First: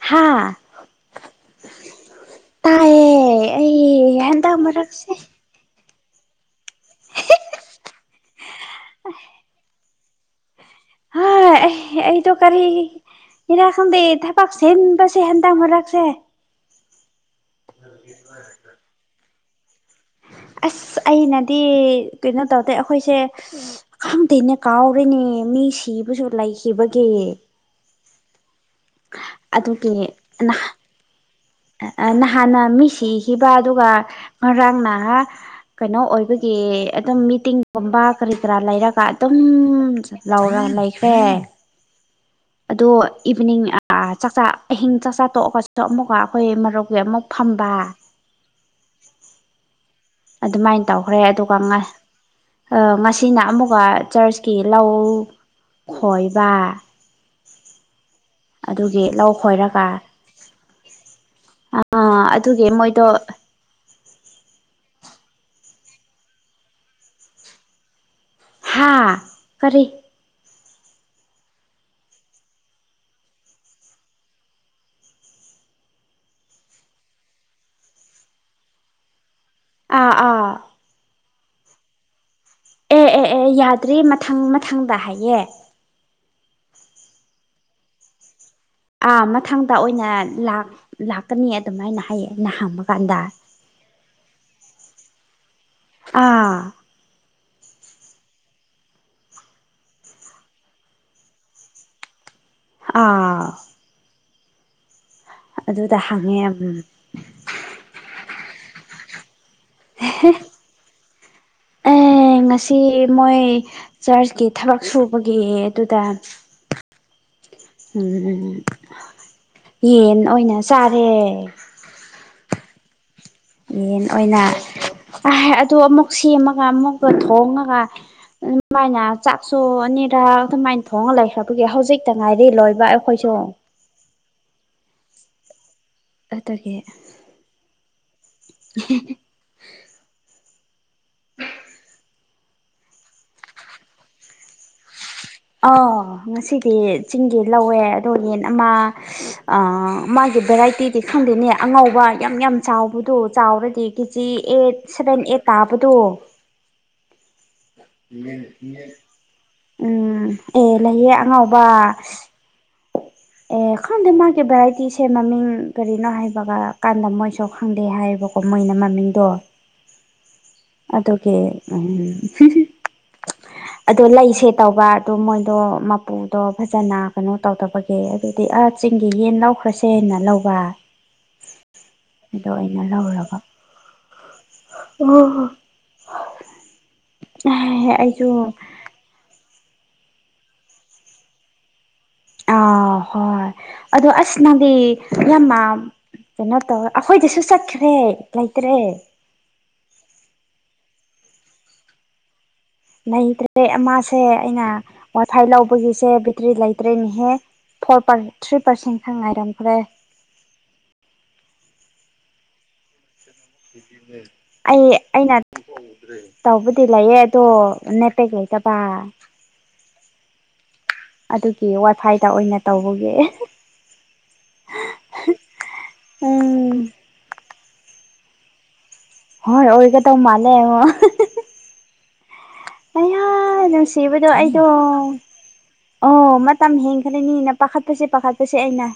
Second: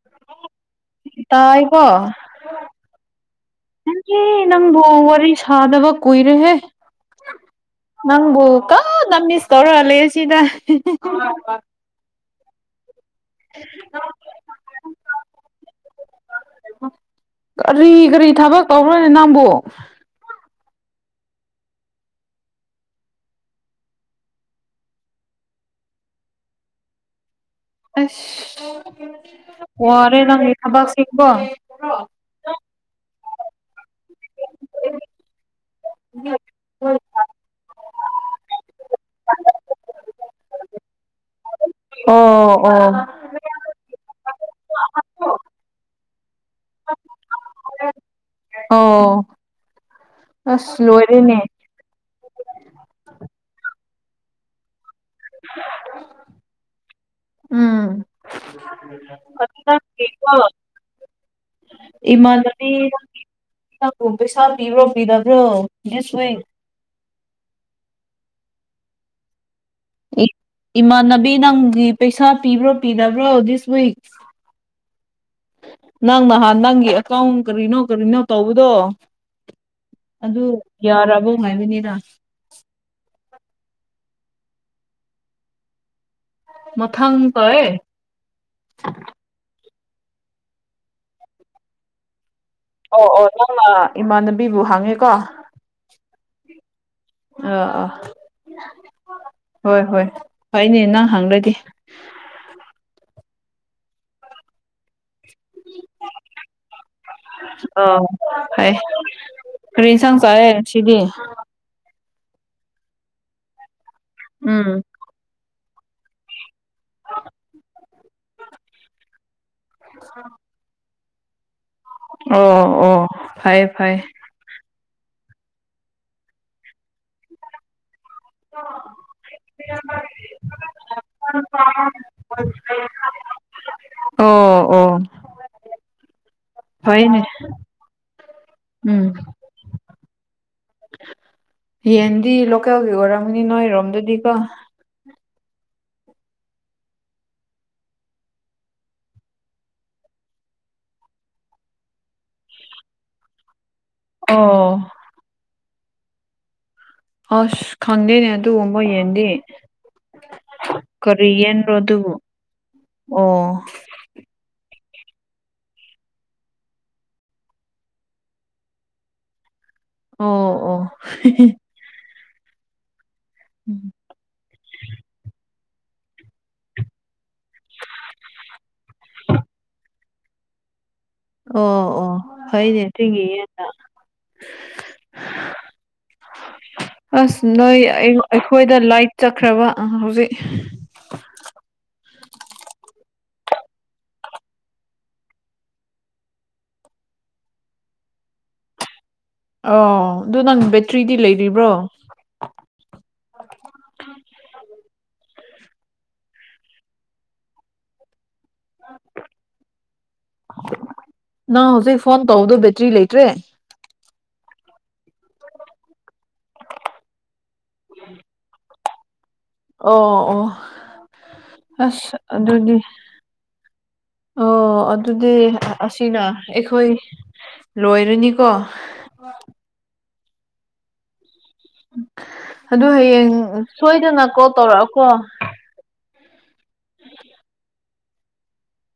ꯍꯥꯥ ꯇꯥꯏꯀꯣ꯫ ꯇꯥꯏꯌꯦ [unintelligible] ꯑꯩ ꯍꯟꯗꯛ ꯅꯪꯕꯨ ꯃꯔꯛꯁꯦ ꯋꯥꯔꯤ ꯁꯥꯗꯕ ꯀꯨꯏꯔꯦꯍꯦ꯫ [unintelligible] ꯅꯪꯕꯨ ꯀꯟꯅ ꯃꯤꯁ ꯇꯧꯔ ꯂꯩꯌꯦ ꯁꯤꯗ꯫ ꯇꯣ ꯀꯔꯤ ꯒꯤꯔꯥ ꯈꯪꯗꯦ ꯊꯕꯛ ꯆꯤꯟꯕꯁꯦ ꯍꯟꯗꯛ ꯃꯔꯛꯁꯦ꯫ ꯀꯔꯤ ꯀꯔꯤ ꯊꯕꯛ ꯇꯧꯕ꯭ꯔꯅꯦ ꯅꯪꯕꯨ꯫ ꯑꯁ ꯑꯩꯅꯗꯤ ꯀꯩꯅꯣ ꯇꯧꯗꯦ ꯑꯈꯣꯏꯁꯦ ꯁ ꯈꯪꯗꯦꯅꯦ ꯀꯥꯎꯔꯦꯅꯦ ꯃꯤ ꯁꯤꯕꯁꯨ ꯂꯩꯈꯤꯕꯒꯤ꯫ ꯑꯁ ꯑꯗꯨꯒꯤ ꯋꯥꯔꯦ ꯅꯪꯒꯤ ꯊꯕꯛꯁꯤꯀꯣ꯫ ꯍꯥꯟꯅ ꯃꯤ ꯁꯤꯈꯤꯕ ꯑꯗꯨꯒ ꯉꯔꯥꯡꯅ ꯀꯩꯅꯣ ꯑꯣꯏꯕꯒꯤ ꯑꯗꯨꯝ ꯃꯤꯇꯤꯡꯒꯨꯝꯕ ꯀꯔꯤ ꯀꯔꯥ ꯂꯩꯔꯒ ꯑꯗꯨꯝ ꯂꯧꯔ ꯂꯩꯈ꯭ꯔꯦ꯫ ꯑꯣ꯫ ꯑꯗꯣ ꯑꯣ ꯏꯚꯤꯅꯤꯡ ꯑꯥ ꯆꯥꯛ ꯆꯥ ꯑꯍꯤꯡ ꯆꯥꯛ ꯆꯥ ꯇꯣꯛꯑꯒꯁꯨ ꯑꯃꯨꯛꯀ ꯑꯈꯣꯏ ꯃꯔꯨꯞꯒꯤ ꯑꯃꯨꯛ ꯐꯝꯕ꯫ ꯑꯣ꯫ ꯑꯗꯨꯃꯥꯏꯟ ꯑꯁ ꯇꯧꯈ꯭ꯔꯦ ꯂꯣꯏꯔꯦꯅꯦ ꯑꯗꯨꯒ ꯉ ꯑ ꯉꯁꯤꯅ ꯑꯃꯨꯛꯀ ꯆꯔꯆꯀꯤ ꯂꯧ ꯈꯣꯏꯕ꯫ ꯎꯝ ꯑꯗꯨꯒꯤ ꯂꯧ ꯈꯣꯏꯔꯒ ꯑꯥ ꯑꯗꯨꯒꯤ ꯃꯣꯏꯗꯣ ꯅꯪꯕꯨ ꯄꯩꯁꯥ ꯄꯤꯕ꯭ꯔꯣ ꯄꯤꯗꯕ꯭ꯔꯣ ꯗꯤꯁ ꯋꯤꯛ꯫ ꯍꯥꯥ ꯀꯔꯤ꯫ [inaudible] ꯏꯃꯥꯟꯅꯕꯤ ꯅꯪꯗꯤ ꯄꯩꯁꯥ ꯄꯤꯕ꯭ꯔꯣ ꯄꯤꯗꯕ꯭ꯔꯣ ꯗꯤꯁ ꯋꯤꯛ꯫ ꯅꯪ ꯅꯍꯥꯟ ꯅꯪꯒꯤ ꯑꯦꯀꯥꯎꯟ ꯀꯔꯤꯅꯣ ꯀꯔꯤꯅꯣ ꯇꯧꯕꯗꯣ꯫ ꯑꯥ ꯑꯗꯨ ꯑꯥ ꯌꯥꯔꯕꯣ ꯉꯥꯏꯕꯅꯤꯗ꯫ ꯑꯦ ꯑꯦ ꯑꯦ ꯌꯥꯗ꯭ꯔꯤ ꯃꯊꯪ ꯃꯊꯪꯗ ꯍꯥꯏꯌꯦ꯫ ꯃꯊꯪ ꯇꯧꯋꯦ꯫ ꯑꯥ ꯃꯊꯪꯗ ꯑꯣꯏꯅ ꯂꯥꯛ ꯂꯥꯛꯀꯅꯤ ꯑꯗꯨꯃꯥꯏꯅ ꯍꯥꯏꯌꯦ꯫ ꯑꯩꯅ ꯍꯪꯕ ꯑꯣ ꯀꯥꯟꯗ ꯑꯣ ꯅꯪꯅ ꯏꯃꯥꯟꯅꯕꯤꯕꯨ ꯍꯪꯉꯦꯀꯣ ꯑꯥ ꯑꯥ ꯑꯥ ꯍꯣꯏ ꯍꯣꯏ ꯐꯩꯅꯦ ꯅꯪ ꯍꯪꯂꯗꯤ ꯑꯥ [inaudible] ꯑꯗꯨꯗ ꯍꯪꯉꯦ ꯑꯝ ꯑ ꯐꯩ ꯀ꯭ꯔꯤ ꯏꯟꯁꯥꯡ ꯆꯥꯏꯌꯦ ꯉꯁꯤꯗꯤ ꯑꯦ ꯉꯁꯤ ꯃꯣꯏ ꯆꯔꯆꯀꯤ ꯊꯕꯛ ꯎꯝ ꯁꯨꯕꯒꯤ ꯑꯗꯨꯗ ꯎꯝ ꯌꯦꯟ ꯑꯣꯏꯅ ꯆꯥ ꯑꯣ ꯑꯣ ꯐꯩꯌꯦ ꯐꯩꯌꯦ ꯌꯦꯟ ꯑꯣꯏꯅ ꯑꯍ ꯑꯗꯣ ꯑꯃꯨꯛ ꯁꯦꯝꯃꯒ ꯑꯃꯨꯛꯀ ꯊꯣꯡꯉꯒ ꯑꯗꯨꯃꯥꯏꯅ ꯆꯥꯛꯁꯨ ꯑꯅꯤꯔꯥ ꯑꯗꯨꯃꯥꯏꯅ ꯊꯣꯡꯉ ꯂꯩꯈ꯭ꯔꯕꯒꯤ ꯍꯧꯖꯤꯛꯇ ꯉꯥꯏꯔꯤ ꯂꯣꯏꯕ ꯑꯩꯈꯣꯏꯁꯨ ꯑꯣ ꯑꯣ ꯑꯗꯨꯒꯤ ꯍꯦ ꯐꯩꯅꯦ ꯍꯦ ꯎꯝ ꯌꯦꯟꯗꯤ ꯂꯣꯀꯦꯜꯒꯤ ꯑꯣꯏꯔꯝꯒꯅꯤ ꯅꯣꯏꯔꯣꯝꯗꯗꯤꯀꯣ ꯑꯥꯎ ꯉꯁꯤꯗꯤ ꯆꯤꯡꯒꯤ ꯂꯧꯋꯦ ꯑꯗꯣ ꯌꯦꯟ ꯑꯃ ꯑ ꯃꯥꯒꯤ ꯚꯦꯔꯥꯏꯇꯤꯗꯤ ꯈꯪꯗꯦꯅꯦ ꯑꯉꯧꯕ ꯌꯥꯝ ꯌꯥꯝ ꯆꯥꯎꯕꯗꯣ ꯆꯥꯎꯔꯗꯤ KG eight or seven eight ꯇꯥꯕꯗꯣ ꯑꯁ ꯈꯪꯗꯦꯅꯦ ꯑꯗꯨꯒꯨꯝꯕ ꯌꯦꯟꯗꯤ ꯎꯝ ꯑꯦ ꯂꯩꯌꯦ ꯀꯔꯤ ꯑꯉꯧꯕ ꯌꯦꯟꯔꯣ ꯑꯗꯨꯕꯨ ꯑꯣ ꯑꯦ ꯈꯪꯗꯦ ꯃꯥꯒꯤ ꯚꯦꯔꯥꯏꯇꯤꯁꯦ ꯃꯃꯤꯡ ꯀꯔꯤꯅꯣ ꯍꯥꯏꯕꯒ ꯀꯥꯟꯗ ꯃꯣꯏꯁꯨ ꯈꯪꯗꯦ ꯍꯥꯏꯌꯦꯕ ꯃꯣꯏꯅ ꯃꯃꯤꯡꯗꯣ ꯑꯣ ꯑꯣ ꯑꯗꯨꯒꯤ ꯑꯝ ꯍꯨꯝ ꯍꯨꯝ ꯎꯝ [inaudible] ꯑꯗꯣ ꯂꯩꯁꯦ ꯇꯧꯕ ꯑꯗꯨ ꯃꯣꯏꯗꯣ ꯃꯄꯨꯗꯣ ꯐꯖꯅ ꯀꯩꯅꯣ ꯇꯧꯗꯕꯒꯤ ꯒꯦ ꯑꯗꯨꯗꯤ ꯑꯥ ꯆꯤꯡꯒꯤ ꯌꯦꯟ ꯂꯧꯈ꯭ꯔꯁꯦꯅ ꯂꯧ ꯕ ꯑꯣ ꯑꯣ ꯐꯩꯅꯦ ꯊꯤꯡꯒꯤ ꯂꯧꯔꯕ ꯌꯦꯟꯅ ꯑꯣ ꯑꯁ ꯅꯣꯏ ꯑꯩ ꯑꯩꯁꯨ ꯑꯩꯈꯣꯏꯗ ꯂꯣꯏꯠ ꯆꯠꯈ꯭ꯔꯕ ꯍꯧꯖꯤꯛ ꯑ ꯍꯣꯏ ꯑꯗꯣ ꯑꯁ ꯅꯪꯗꯤ ꯌꯥꯝꯃ ꯀꯩꯅꯣ ꯇꯧꯋꯦ ꯑꯩꯈꯣꯏꯗꯁꯨ ꯆꯠꯈ꯭ꯔꯦ ꯂꯩꯇ꯭ꯔꯦ ꯑꯣ ꯗꯨ ꯅꯪ ꯕꯦꯇ꯭ꯔꯤꯗꯤ ꯂꯩꯔꯤꯕ꯭ꯔꯣ ꯂꯩꯇ꯭ꯔꯦ ꯑꯃꯁꯦ ꯑꯩꯅ ꯋꯥꯏꯐꯥꯏ ꯂꯧꯕꯒꯤꯁꯦ ꯕꯦꯇ꯭ꯔꯤ ꯂꯩꯇ꯭ꯔꯦꯅꯦꯍꯦ ꯐꯣꯔ ꯄꯔ ꯊ꯭ꯔꯤ ꯄꯥꯔꯁꯦꯟ ꯈꯛ ꯉꯥꯏꯔꯝꯈ꯭ꯔꯦ ꯅꯪ ꯍꯧꯖꯤꯛ ꯐꯣꯟ ꯇꯧꯕꯗꯣ ꯕꯦꯇ꯭ꯔꯤ ꯂꯩꯇ꯭ꯔꯦ ꯑꯩ ꯑꯩꯅ ꯇꯧꯕꯗꯤ ꯂꯩꯌꯦ ꯑꯗꯣ ꯅꯦꯠꯄꯦꯛ ꯂꯩꯇꯕ ꯄ ꯑꯣ ꯑꯣ ꯑꯗꯨꯒꯤ ꯑꯁ ꯋꯥꯏꯐꯥꯏꯗ ꯑꯣꯏꯅ ꯑꯗꯨꯗꯤ ꯇꯧꯕꯒꯤ ꯑꯣ ꯑꯗꯨꯗꯤ ꯑꯁꯤꯅ ꯎꯝ ꯑꯩꯈꯣꯏ ꯂꯣꯏꯔꯅꯤꯀꯣ ꯍꯣꯏ ꯑꯣꯏꯒꯗꯧ ꯃꯥꯜꯂꯦ ꯍꯣ ꯑꯗꯨ ꯍꯌꯦꯡ ꯁꯣꯏꯗꯅ ꯅꯨꯡꯁꯤꯕꯗꯣ ꯀꯣꯜ ꯑꯩꯗꯣ ꯇꯧꯔꯛꯑꯣꯀꯣ ꯑꯣ ꯃꯇꯝ ꯍꯦꯟꯈ꯭ꯔꯅꯤꯅ ꯄꯥꯈꯠꯄꯁꯤ ꯄꯥꯈꯠꯄꯁꯤ ꯑꯩꯅ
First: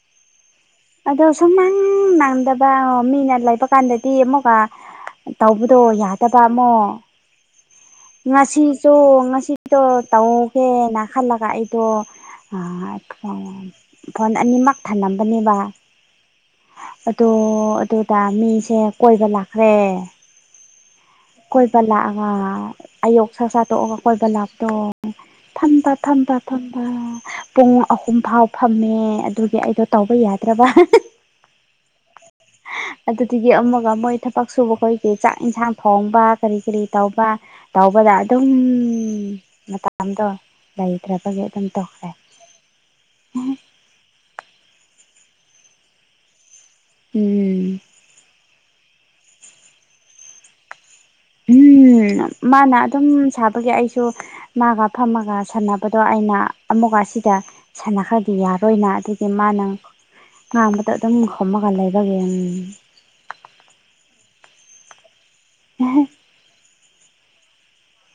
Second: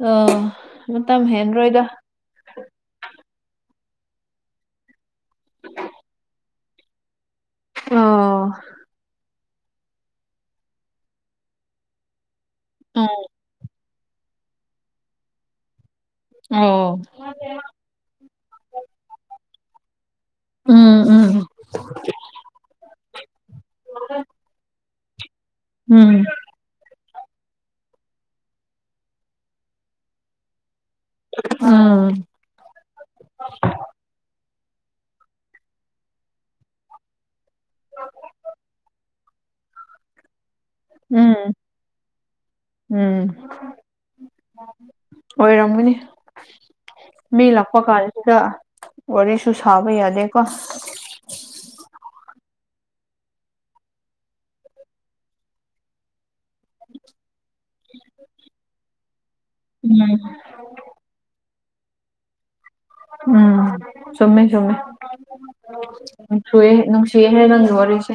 ꯑꯥ ꯃꯇꯝ ꯑꯗꯣ ꯁꯨꯡꯅꯪ ꯍꯦꯟꯔꯣꯏꯗ ꯅꯪꯗꯕ ꯃꯤꯅ ꯂꯩꯕ ꯀꯥꯟꯗꯗꯤ ꯑꯃꯨꯛꯀ ꯇꯧꯕꯗꯣ ꯌꯥꯗꯕ ꯑꯃꯣ ꯑꯥ ꯉꯁꯤꯁꯨ ꯉꯁꯤꯗꯣ ꯇꯧꯒꯦꯅ ꯈꯜꯂꯒ ꯑꯩꯗꯣ ꯐꯣꯟ ꯑꯅꯤꯃꯛ ꯊꯅꯝꯕꯅꯦꯕ ꯑꯣ ꯑꯗꯣ ꯑꯗꯣꯗ ꯃꯤꯁꯦ ꯀꯣꯏꯕ ꯂꯥꯛꯈ꯭ꯔꯦ ꯎꯝ ꯎꯝ ꯀꯣꯏꯕ ꯂꯥꯛꯑꯒ ꯑꯩꯌꯨꯛ ꯆꯥꯛꯆꯥ ꯇꯣꯛꯑꯒ ꯀꯣꯏꯕ ꯂꯥꯄꯇꯣ ꯐꯝꯕ ꯎꯝ ꯐꯝꯕ ꯐꯝꯕ ꯄꯨꯡ ꯑꯍꯨꯝ ꯐꯥꯎ ꯐꯝꯃꯦ ꯑꯗꯨꯒꯤ ꯑꯩꯗꯣ ꯇꯧꯕ ꯌꯥꯗ꯭ꯔꯕ ꯎꯝ ꯑꯗꯨꯗꯒꯤ ꯑꯃꯒ ꯃꯣꯏ ꯊꯕꯛ ꯁꯨꯕ ꯈꯣꯏꯒꯤ ꯆꯥꯛ ꯏꯟꯁꯥꯡ ꯊꯣꯡꯕ ꯀꯔꯤ ꯀꯔꯤ ꯇꯧꯕ ꯇꯧꯕꯗ ꯑꯗꯨꯝ ꯃꯇꯝꯗꯣ ꯂꯩꯇ꯭ꯔꯕꯒꯤ ꯎꯝ ꯑꯗꯨꯝ ꯇꯣꯛꯈ꯭ꯔꯦ ꯎꯝ ꯑꯣꯏꯔꯝꯒꯅꯤ ꯃꯤ ꯎꯝ ꯂꯥꯛꯄ ꯀꯥꯟꯗ ꯋꯥꯔꯤꯁꯨ ꯁꯥꯕ ꯌꯥꯗꯦꯀꯣ ꯎꯝ ꯃꯥꯅ ꯑꯗꯨꯝ ꯁꯥꯕꯒꯤ ꯑꯩꯁꯨ ꯃꯥꯒ ꯐꯝꯃꯒ ꯁꯥꯟꯅꯕꯗꯣ ꯑꯩꯅ ꯑꯃꯨꯛꯀ ꯑꯁꯤꯗ ꯁꯥꯟꯅꯈ꯭ꯔꯗꯤ ꯌꯥꯔꯣꯏꯅ ꯑꯗꯨꯒꯤ ꯃꯥꯅ ꯎꯝ ꯉꯥꯡꯕꯗ ꯑꯗꯨꯝ ꯈꯨꯝꯃꯥꯒ ꯂꯩꯕꯒꯤ ꯎꯝ ꯎꯝ ꯆꯨꯝꯃꯦ ꯆꯨꯝꯃꯦ ꯅꯨꯡꯁꯨꯑꯦ ꯅꯨꯡꯁꯤꯍꯦ ꯅꯪꯒꯤ ꯋꯥꯔꯤꯁꯦ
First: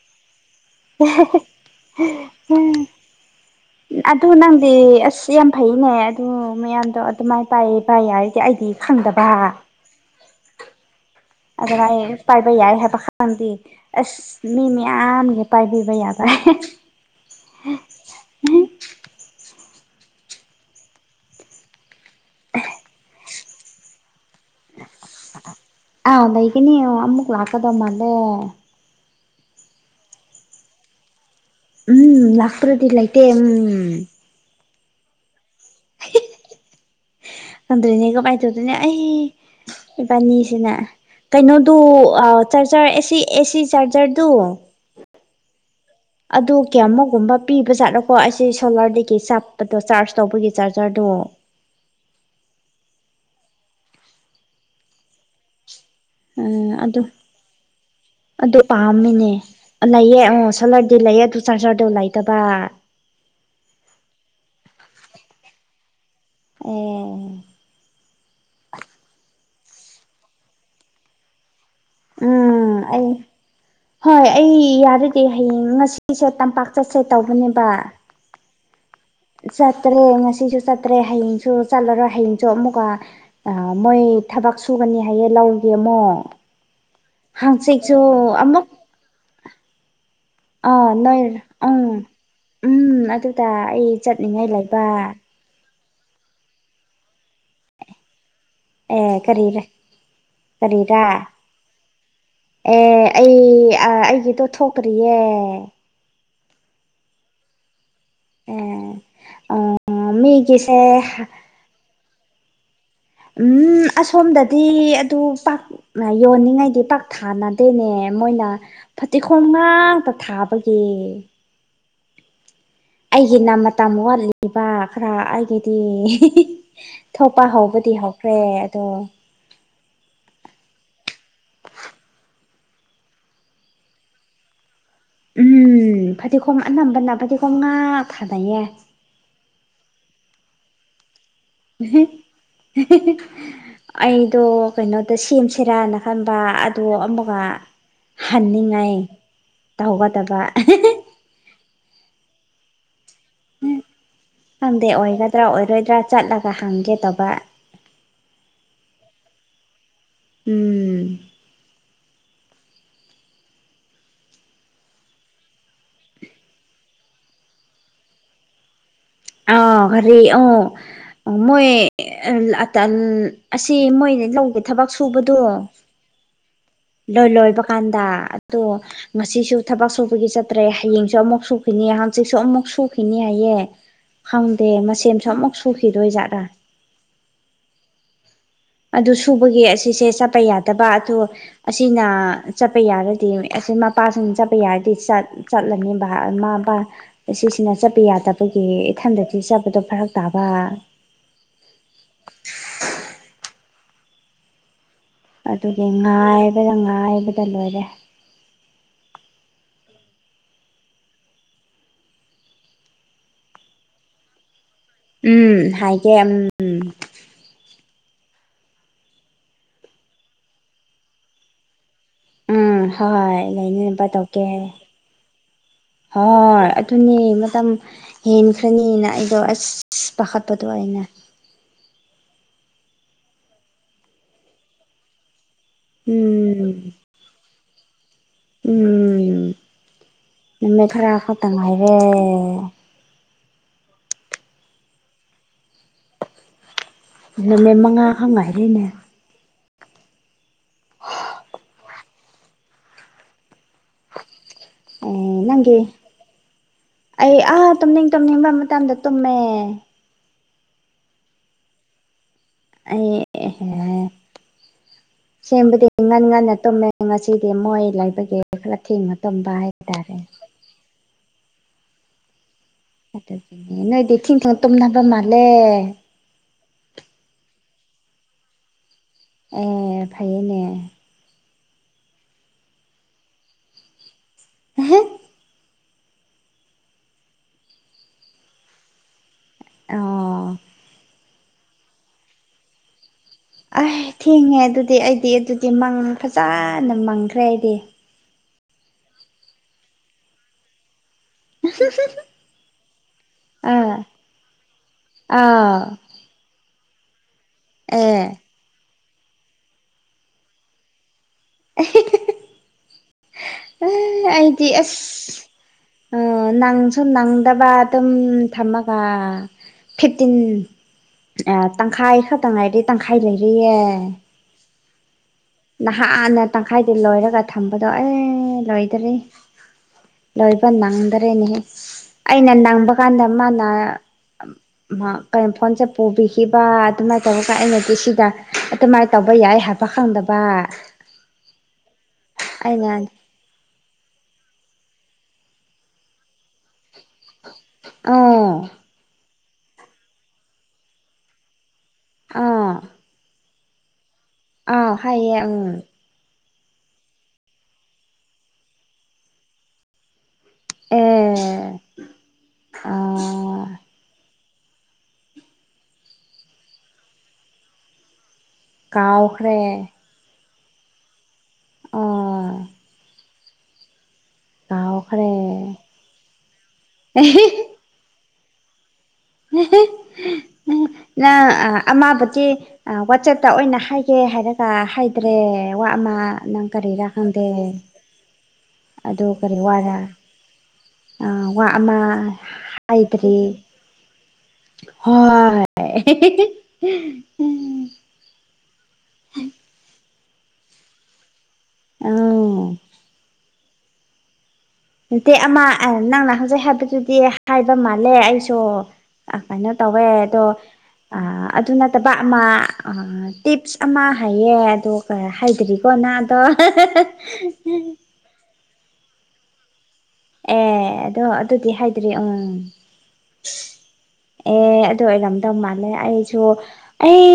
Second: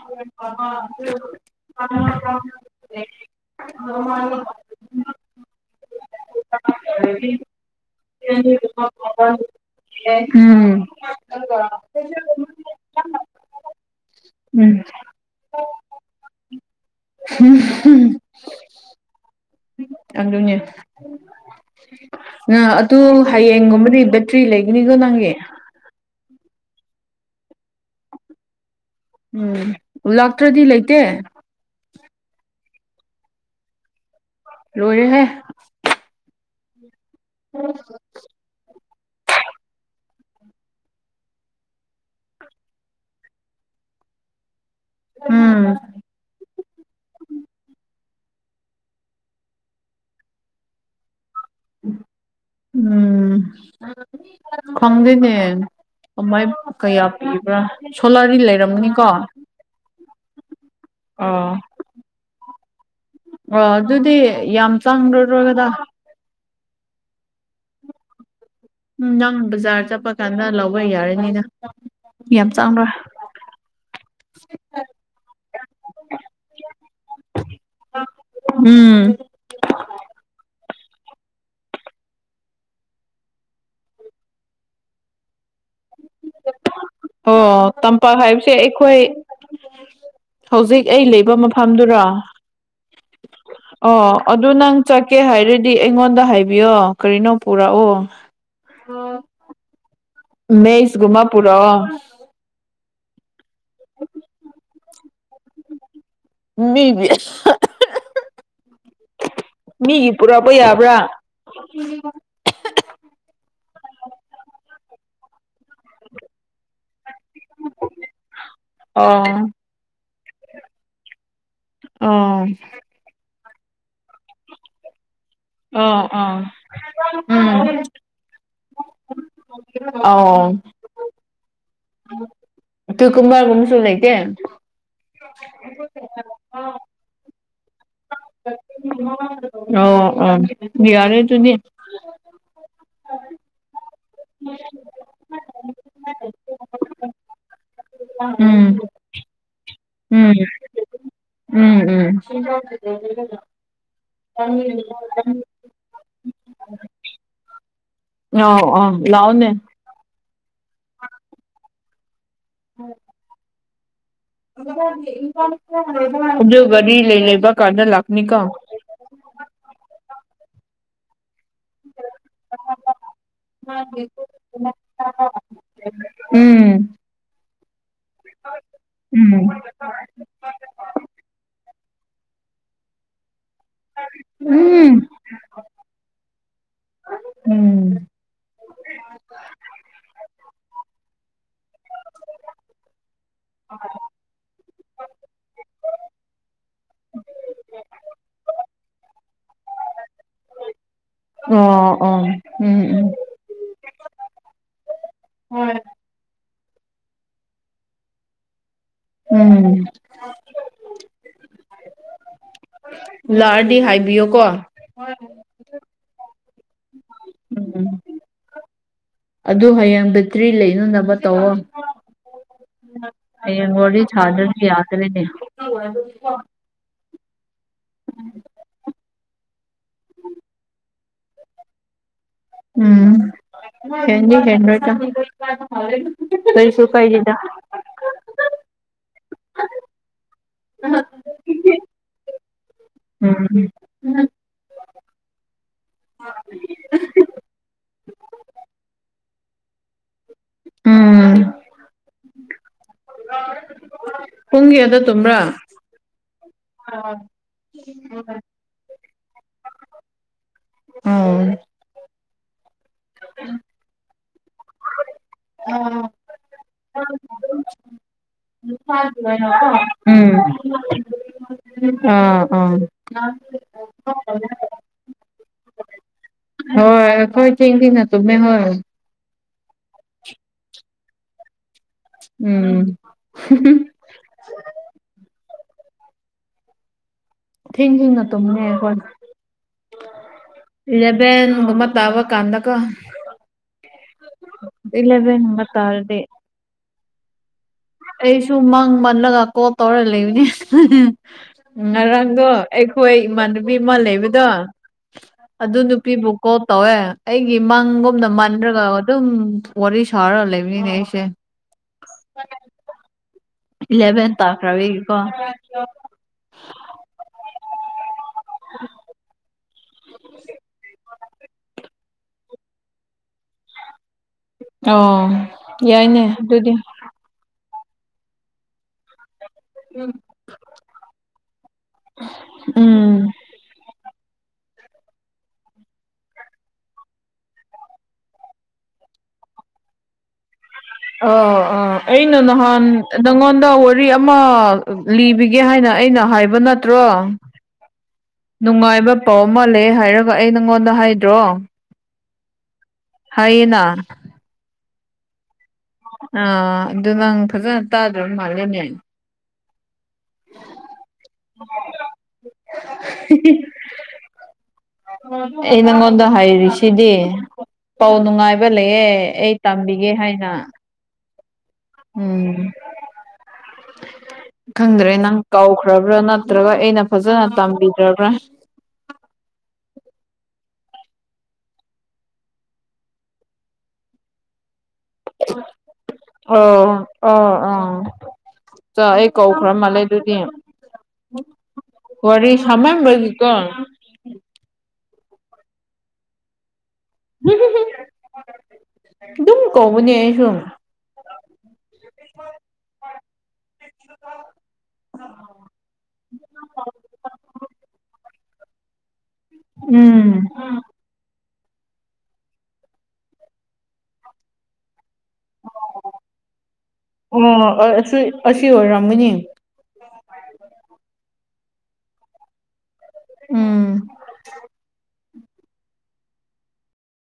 ꯑꯗꯨ ꯅꯪ ꯗꯤ ꯑꯁ ꯌꯥꯝ ꯐꯩꯅꯦ ꯑꯣ ꯃꯌꯥꯝꯗꯣ ꯑꯗꯨꯃꯥꯏ ꯄꯥꯏꯌꯦ ꯄꯥꯏ ꯌꯥꯌꯦꯗꯤ ꯑꯩꯗꯤ ꯈꯪꯗꯕ ꯎꯝ ꯑꯗꯨꯃꯥꯏ ꯄꯥꯏꯕ ꯌꯥꯏ ꯍꯥꯏꯕ ꯈꯪꯗꯤ ꯑꯁ ꯃꯤ ꯎꯝ ꯃꯌꯥꯝ ꯄꯥꯏꯕꯤꯕ ꯌꯥꯕ ꯑꯗꯨꯅꯦ ꯑ ꯑꯗꯨ ꯍꯌꯦꯡꯒꯨꯝꯕꯗꯤ ꯕꯦꯇ꯭ꯔꯤ ꯂꯩꯒꯅꯤꯀꯣ ꯅꯪꯒꯤ ꯑꯥꯎ ꯂꯩꯒꯅꯤ ꯑꯃꯨꯛ ꯂꯥꯛꯀꯗꯧ ꯃꯥꯂꯦ ꯎꯝ ꯂꯥꯛꯇ꯭ꯔꯗꯤ ꯂꯩꯇꯦ ꯎꯝ ꯂꯥꯛꯇ꯭ꯔꯗꯤ ꯂꯩꯇꯦ ꯎꯝ ꯂꯣꯏꯔꯦꯍꯦ ꯑꯗꯨꯅꯦ ꯀꯃꯥꯏ ꯇꯧꯗꯣꯏꯅꯣ ꯑꯩ ꯏꯕꯥꯅꯤꯁꯤꯅ ꯀꯩꯅꯣꯗꯣ ꯑ ꯆꯥꯔꯖꯔ ꯑꯦꯁꯤ ꯑꯦꯁꯤ ꯆꯥꯔꯖꯔꯗꯨ ꯎꯝ ꯑꯗꯨ ꯀꯌꯥꯃꯨꯛꯒꯨꯝꯕ ꯄꯤꯕꯖꯥꯠꯂꯀꯣ ꯑꯁꯤ ꯁꯣꯂꯥꯔꯗꯒꯤ ꯆꯥꯞꯄꯗꯨ ꯆꯥꯔꯖ ꯇꯧꯕꯒꯤ ꯆꯥꯔꯖꯔꯗꯨ ꯎꯝ ꯈꯪꯗꯦꯅꯦ ꯀꯃꯥꯏ ꯎꯝ ꯑꯗꯨ ꯀꯌꯥ ꯄꯤꯕ꯭ꯔꯥ ꯁꯣꯂꯔꯗꯤ ꯑꯗꯨ ꯂꯩꯔꯝꯒꯅꯤꯀꯣ ꯄꯥꯝꯃꯤꯅꯦ ꯂꯩꯌꯦ ꯑꯣ ꯁꯣꯂꯔꯗꯤ ꯂꯩꯌꯦ ꯑꯗꯨ ꯆꯥꯖꯔꯗꯣ ꯂꯩꯇꯕ ꯑꯣ ꯑꯗꯨꯗꯤ ꯌꯥꯝ ꯆꯪꯂꯔꯣꯏꯗ ꯑꯦ ꯎꯝ ꯅꯪ ꯕꯖꯥꯔ ꯆꯠꯄ ꯀꯥꯟꯗ ꯂꯧꯕ ꯌꯥꯔꯅꯤꯗ ꯌꯥꯝ ꯎꯝ ꯆꯪꯔꯣꯏ ꯑꯩ ꯍꯣꯏ ꯑꯩ ꯌꯥꯔꯗꯤ ꯍꯌꯦꯡ ꯉꯁꯤꯁꯦ ꯇꯝꯄꯥꯛ ꯆꯠꯁꯦ ꯇꯧꯕꯅꯦꯕ ꯎꯝ ꯆꯠꯇ꯭ꯔꯦ ꯉꯁꯤꯁꯨ ꯆꯠꯇ꯭ꯔꯦ ꯍꯌꯦꯡꯁꯨ ꯆꯠꯂꯔꯣꯏ ꯍꯌꯦꯡꯁꯨ ꯑꯃꯨꯛꯀꯥ ꯑꯥ ꯃꯣꯏ ꯊꯕꯛ ꯁꯨꯒꯅꯤ ꯍꯥꯏꯌꯦ ꯂꯧꯒꯤ ꯑꯃꯨꯛ ꯑꯣ ꯍꯥꯡꯆꯤꯠꯁꯨ ꯇꯝꯄꯥꯛ ꯍꯥꯏꯕꯁꯦ ꯑꯃꯨꯛ ꯑꯩꯈꯣꯏ ꯍꯧꯖꯤꯛ ꯑꯥ ꯑꯩ ꯅꯣꯏ ꯂꯩꯕ ꯎꯝ ꯃꯐꯝꯗꯨꯔꯣ ꯎꯝ ꯑꯗꯨꯗ ꯑꯩ ꯑꯣ ꯆꯠꯅꯤꯡꯉꯥꯏ ꯑꯗꯨ ꯅꯪ ꯂꯩꯕ ꯆꯠꯀꯦ ꯍꯥꯏꯔꯤꯠ ꯗꯤ ꯑꯩꯉꯣꯟꯗ ꯍꯥꯏꯕꯤꯌꯣ ꯀꯔꯤꯅꯣ ꯄꯨꯔꯑꯣ ꯑꯦ ꯀꯔꯤꯔꯥ ꯃꯦꯖꯒꯨꯝꯕ ꯄꯨꯔꯑꯣ ꯑꯦ ꯑꯩ ꯑꯥ ꯑꯩꯒꯤꯗꯣ ꯊꯣꯛꯇꯔꯤꯌꯦ ꯃꯤꯒꯤ ꯑꯦ [unintelligible] ꯃꯤꯒꯤ ꯄꯨꯔꯛꯄ ꯃꯤꯒꯤꯁꯦ ꯌꯥꯕ꯭ꯔꯥ [unintelligible] ꯎꯝ ꯑꯁꯣꯝꯗꯗꯤ ꯑꯗꯨ ꯄꯥꯛꯅ ꯌꯣꯟꯅꯤꯡꯉꯥꯏꯗꯤ ꯄꯥꯛ ꯊꯥꯅꯗꯦꯅꯦ ꯃꯣꯏꯅ ꯐꯇꯤꯈꯣꯝ ꯑꯣ ꯉꯥꯛꯇꯥ ꯊꯥꯕꯒꯤ ꯑꯣꯝ ꯑꯩꯒꯤꯅ ꯃꯇꯝ ꯋꯥꯠꯂꯤꯕ ꯈꯔ ꯑꯩꯒꯤ ꯗꯤ ꯑꯣ ꯑꯣ ꯊꯣꯛꯄ ꯍꯧꯕꯗꯤ ꯍꯧꯈ꯭ꯔꯦ ꯑꯗꯣ ꯑꯥꯎ ꯇꯨꯀꯨꯨꯝꯕꯥ ꯑꯃꯒꯨꯝꯁꯨ ꯂꯩꯇꯦ ꯎꯝ ꯐꯗꯤꯈꯣꯝ ꯑꯅꯝꯕꯅ ꯐꯗꯤꯒꯣꯝ ꯉꯥꯛ ꯊꯥꯅꯩꯌꯦ [unintelligible] ꯑꯥꯎ ꯑꯣ ꯌꯥꯔꯦ ꯗꯨꯗꯤ [unintelligible] ꯑꯩꯗꯣ ꯀꯩꯅꯣꯗ ꯁꯦꯝꯁꯤꯔꯥꯅ ꯈꯟꯕ ꯑꯗꯣ ꯑꯃꯨꯛꯀꯥ ꯎꯝ ꯍꯟꯅꯤꯡꯉꯥꯏ ꯎꯝ ꯇꯧꯒꯗꯕ ꯎꯝ ꯎꯝ [unintelligible] ꯈꯪꯗꯦ ꯑꯣꯏꯒꯗ꯭ꯔꯥ ꯑꯣꯏꯔꯣꯏꯗ꯭ꯔꯥ ꯆꯠꯂꯒ ꯍꯪꯒꯦ ꯇꯧꯕ ꯉꯥꯎ ꯑꯥꯎ ꯂꯥꯎꯅꯦ ꯎꯝ ꯎꯝ [inaudible] [unintelligible] ꯑꯗꯨꯒꯥꯗꯤ ꯂꯩ ꯂꯩꯕ ꯀꯥꯟꯗ ꯂꯥꯛꯅꯤꯀꯣ ꯑꯥ ꯒꯔꯤ ꯑꯣ ꯑꯥ ꯃꯣꯏ ꯑꯦꯜ ꯑꯇꯜ ꯑꯁꯤ ꯃꯣꯏꯅ ꯂꯧꯒꯤ ꯊꯕꯛ ꯁꯨꯕꯗꯣ ꯎꯝ ꯂꯣꯏ ꯂꯣꯏꯕꯀꯥꯟꯗ ꯑꯗꯣ ꯎꯝ ꯉꯁꯤꯁꯨ ꯊꯕꯛ ꯁꯨꯕꯒꯤ ꯆꯠꯇ꯭ꯔꯦ ꯍꯌꯦꯡꯁꯨ ꯑꯃꯨꯛ ꯁꯨꯈꯤꯅꯤ ꯍꯥꯡꯆꯤꯠꯁꯨ ꯑꯃꯨꯛ ꯁꯨꯈꯤꯅꯤ ꯍꯥꯏꯌꯦ ꯈꯪꯗꯦ ꯎꯝ ꯃꯁꯦꯝꯁꯨ ꯑꯃꯨꯛ ꯁꯨꯈꯤꯗꯣꯏ ꯖꯥꯠꯔꯥ ꯎꯝ ꯑꯗꯨ ꯁꯨꯕꯒꯤ ꯑꯁꯤꯁꯦ ꯆꯠꯄ ꯌꯥꯗꯕ ꯑꯗꯣ ꯑꯁꯤꯅ ꯆꯠꯄ ꯌꯥꯔꯗꯤ ꯑꯁꯤ ꯃꯄꯥꯁꯤꯡ ꯆꯠꯄ ꯌꯥꯔꯗꯤ ꯆꯠ ꯆꯠꯂꯅꯤꯕꯥ ꯃꯥ ꯕꯥ ꯑꯦꯁꯤꯁꯤꯅ ꯆꯠꯄ ꯌꯥꯗꯕꯒꯤ ꯏꯊꯟꯗꯗꯤ ꯆꯠꯄꯗꯣ ꯐꯔꯛ ꯇꯥꯕ ꯑꯣ ꯑꯣꯝ ꯎꯝ ꯎꯝ ꯎꯝ ꯑꯗꯨꯒꯤ ꯉꯥꯏꯕꯗ ꯉꯥꯏꯕꯗ ꯂꯣꯏꯔꯦ ꯎꯝ [inaudible] ꯂꯥꯛꯑꯗꯤ ꯍꯥꯏꯕꯤꯌꯣ ꯀꯣ ꯎꯝ ꯍꯥꯏꯒꯦ ꯑꯝ ꯎꯝ ꯑꯗꯨ ꯍꯌꯦꯡ ꯕꯦꯇ꯭ꯔꯤ ꯂꯩꯅꯅꯕ ꯇꯧꯋꯣ ꯎꯝ ꯍꯣꯏ ꯍꯌꯦꯡ ꯋꯥꯔꯤ ꯂꯩꯅꯤꯕ ꯇꯧꯒꯦ ꯁꯥꯗ꯭ꯔꯗꯤ ꯌꯥꯗ꯭ꯔꯦꯅꯦ ꯍꯣꯏ ꯗꯨꯅꯦ ꯃꯇꯝ ꯍꯦꯟꯈ꯭ꯔꯅꯤꯅ ꯑꯩꯗꯣ ꯑꯁ ꯄꯥꯈꯠꯄꯗꯣ ꯑꯩꯅ ꯎꯝ ꯍꯦꯟꯗꯤ ꯍꯦꯟꯂꯣꯏꯗ [unintelligible] ꯎꯝ ꯀꯩꯁꯨ ꯀꯥꯏꯗꯦꯗ ꯎꯝ ꯅꯨꯃꯤꯠ ꯈꯔꯥ ꯈꯇꯪ ꯉꯥꯏꯔꯦ ꯎꯝ [unintelligible] ꯅꯨꯃꯤꯠꯅꯦ ꯃꯉꯥ ꯈꯛ ꯉꯥꯏꯔꯦꯅꯦ ꯎꯝ ꯄꯨꯡ ꯀꯌꯥꯗ ꯑꯣ ꯇꯨꯝꯕ꯭ꯔꯥ ꯅꯪꯒꯤ ꯑꯩ ꯑꯥꯥ ꯇꯨꯝꯅꯤꯡ ꯇꯨꯝꯅꯤꯡꯕ ꯃꯇꯝꯗ ꯇꯨꯝꯃꯦ ꯎꯝ ꯑꯩ ꯍꯦ ꯍꯦ ꯁꯦꯝꯕꯗꯤ ꯉꯟ ꯉꯟꯅ ꯇꯨꯝꯃꯦ ꯉꯁꯤꯗꯤ ꯃꯣꯏ ꯂꯩꯕꯒꯤ ꯈꯔ ꯊꯦꯡꯅ ꯇꯨꯝꯕ ꯎꯝ ꯍꯥꯏꯇꯥꯔꯦ ꯑꯥ ꯑꯥ ꯅꯣꯏꯗꯤ ꯊꯦꯡ ꯊꯦꯡꯅ ꯇꯨꯝꯅꯕ ꯃꯥꯜꯂꯦ ꯍꯣꯏ ꯑꯩꯈꯣꯏ ꯊꯦꯡ ꯊꯦꯡꯅ ꯇꯨꯝꯃꯦ ꯍꯣꯏ ꯑꯦ ꯐꯩꯌꯦꯅꯦ ꯎꯝ ꯑꯍꯦ ꯊꯦꯡ ꯊꯦꯡꯅ ꯇꯨꯝꯃꯦ ꯑꯩꯈꯣꯏ ꯑꯣ ꯂꯦꯞ ꯂꯦꯟꯒꯨꯝꯕ ꯇꯥꯕ ꯀꯥꯟꯗ ꯀꯣ ꯑ ꯊꯦꯡꯉꯦ ꯑꯗꯨꯗꯤ ꯑꯩꯗꯤ ꯑꯗꯨꯗꯤ ꯃꯪ ꯇꯥꯔꯗꯤ ꯐꯖꯥꯅ ꯃꯪꯈ꯭ꯔꯦ ꯑꯩꯗꯤ ꯑꯩꯁꯨ ꯃꯪ ꯃꯜꯂꯒ ꯀꯣꯜ ꯇꯧꯔ ꯂꯩꯕꯅꯤ ꯍ ꯍ ꯎꯝ ꯉꯔꯥꯡꯗꯣ ꯑꯩꯈꯣꯏ ꯏꯃꯥꯟꯅꯕꯤ ꯑꯃ ꯑꯥ ꯂꯩꯕꯗꯣ ꯑꯗꯨ ꯑꯥ ꯅꯨꯄꯤꯕꯨ ꯀꯣꯜ ꯇꯧꯋꯦ ꯑꯩꯒꯤ ꯑꯦ ꯃꯪꯒꯨꯝꯅ ꯃꯟꯗ꯭ꯔꯒ ꯑꯗꯨꯝ ꯋꯥꯔꯤ ꯁꯥꯔ ꯂꯩꯕꯅꯤꯅꯦ ꯑꯩꯁꯦ ꯑꯦ ꯏꯂꯚꯦꯟ ꯑꯩꯗꯤ ꯇꯥꯈ꯭ꯔꯕꯒꯤꯀꯣ ꯑꯁ ꯑꯥ ꯅꯪꯁꯨ ꯅꯪꯗꯕ ꯑꯗꯨꯝ ꯊꯝꯃꯒ ꯐꯤꯐꯇꯤꯟ ꯑꯥ ꯇꯪꯈꯥꯏ ꯈꯛꯇꯪ ꯉꯥꯏꯔꯤ ꯇꯪꯈꯥꯏ ꯂꯩꯔꯤꯌꯦ ꯑꯣ ꯌꯥꯏꯅꯦ ꯅꯍꯥꯟꯅ ꯑꯗꯨꯗꯤ ꯇꯪꯈꯥꯏꯗ ꯂꯧꯔꯒ ꯊꯝꯕꯗꯣ ꯑꯦ ꯂꯣꯏꯗꯔꯤ ꯂꯣꯏꯕ ꯅꯪꯗꯔꯦꯅꯦꯍꯦ ꯑꯩꯅ ꯅꯪꯕ ꯎꯝ ꯀꯥꯟꯗ ꯃꯥꯅ ꯀꯩꯅꯣ ꯐꯣꯟꯁꯦ ꯄꯨꯕꯤꯈꯤꯕ ꯑꯗꯨꯃꯥꯏꯅ ꯇꯧꯔꯒ ꯑꯩꯅꯗꯤ ꯁꯤꯗ ꯑꯗꯨꯃꯥꯏꯟ ꯇꯧꯕ ꯌꯥꯏ ꯍꯥꯏꯄ ꯈꯪꯗꯕ ꯑꯣ ꯑ ꯑꯩꯩꯅ ꯅꯍꯥꯟ ꯑꯩꯅ ꯅꯪꯉꯣꯟꯗ ꯋꯥꯔꯤ ꯑꯃ ꯂꯤꯕꯤꯒꯦ ꯍꯥꯏꯅ ꯑꯩꯅ ꯍꯥꯏꯕ ꯅꯠꯇ꯭ꯔꯣ ꯑꯥ ꯅꯨꯡꯉꯥꯏꯕ ꯄꯥꯎ ꯑꯃ ꯂꯩꯌꯦ ꯍꯥꯏꯔꯒ ꯑꯩ ꯅꯪꯉꯣꯟꯗ ꯍꯥꯏꯗ꯭ꯔꯣ ꯑꯥ ꯍꯥꯏꯌꯦꯅ ꯑꯥ ꯍꯥꯏꯌꯦ ꯑꯝ ꯑꯥ ꯑꯗꯨ ꯅꯪ ꯐꯖꯅ ꯇꯥꯗ꯭ꯔꯕ ꯃꯥꯜꯂꯦꯅꯦ ꯑꯦ ꯍꯤ ꯍꯤ ꯑꯥ ꯑꯩ ꯅꯪꯉꯣꯟꯗ ꯍꯥꯢꯔꯤꯁꯤꯗꯤ ꯄꯥꯎ ꯅꯨꯡꯉꯥꯢꯕ ꯂꯩꯌꯦ ꯑꯩ ꯀꯥꯎꯈ꯭ꯔꯦ ꯇꯝꯕꯤꯒꯦ ꯍꯥꯢꯅ ꯑꯥ ꯎꯝ ꯈꯪꯗ꯭ꯔꯦ ꯅꯪ ꯀꯥꯎꯈ꯭ꯔꯦ ꯀꯥꯎꯈ꯭ꯔꯕ꯭ꯔꯥ ꯅꯠꯇ꯭ꯔꯒ ꯑꯩꯅ ꯐꯖꯅ ꯇꯝꯕꯤꯗ꯭ꯔꯕ꯭ꯔꯥ [unintelligible] ꯎ ꯅꯪ ꯑꯃꯥꯕꯨꯗꯤ ꯑ ꯋꯥꯆꯦꯞꯇ ꯑꯣꯢꯅ ꯍꯥꯢꯒꯦ ꯍꯥꯢꯔꯛ ꯆꯥ ꯍꯥꯢꯗ꯭ꯔꯦ ꯋꯥ ꯑꯃ ꯅꯪ ꯀꯔꯤꯔ ꯑꯣ ꯑꯣ ꯈꯪꯗꯦ ꯑꯥ ꯆꯥ ꯑꯗꯨ ꯑꯩ ꯀꯔꯤ ꯀꯧꯈ꯭ꯔ ꯋꯥꯔꯥ ꯃꯥꯜꯂꯦ ꯑꯗꯨꯗꯤ ꯑ ꯋꯥ ꯑꯃ ꯋꯥꯔꯤ ꯍꯥꯢꯗꯔꯤ ꯁꯥꯃꯟꯕꯒꯤꯀꯣ ꯍꯣꯢ [unintelligible] ꯍꯨꯝ ꯍꯨꯝ ꯍꯨꯝ ꯑꯗꯨꯝ ꯀꯧꯕꯅꯦ ꯑꯩꯁꯨ ꯑꯧ ꯅꯠꯇꯦ ꯑꯃ ꯑ ꯅꯪꯅ ꯍꯧꯖꯤꯛ ꯍꯥꯢꯕꯗꯨꯗꯤ ꯍꯥꯢꯕ ꯃꯥꯜꯂꯦ ꯑꯩꯁꯨ ꯑꯁꯥꯢꯅ ꯇꯧꯋꯦ ꯎꯝ ꯑꯗꯣ ꯑ ꯑꯗꯨ ꯅꯠꯇꯕ ꯑꯃ ꯑ ꯇꯤꯞꯁ ꯑꯃ ꯍꯥꯢꯌꯦ ꯑꯗꯣꯒ ꯍꯥꯏꯗ꯭ꯔꯤꯀꯣ ꯅꯗꯣ ꯑꯣ [unintelligible] ꯑꯁꯤ ꯑꯁꯤ ꯑꯣꯢꯔꯝꯒꯅꯤ ꯑꯦ ꯑꯗꯣ ꯑꯗꯨꯗꯤ ꯍꯥꯢꯗ꯭ꯔꯤ ꯎꯝ ꯎꯝ ꯑꯦ ꯑꯗꯨ ꯑꯣꯢꯔꯝꯗꯧ ꯃꯥꯜꯂꯦ ꯑꯩꯁꯨ ꯑꯩ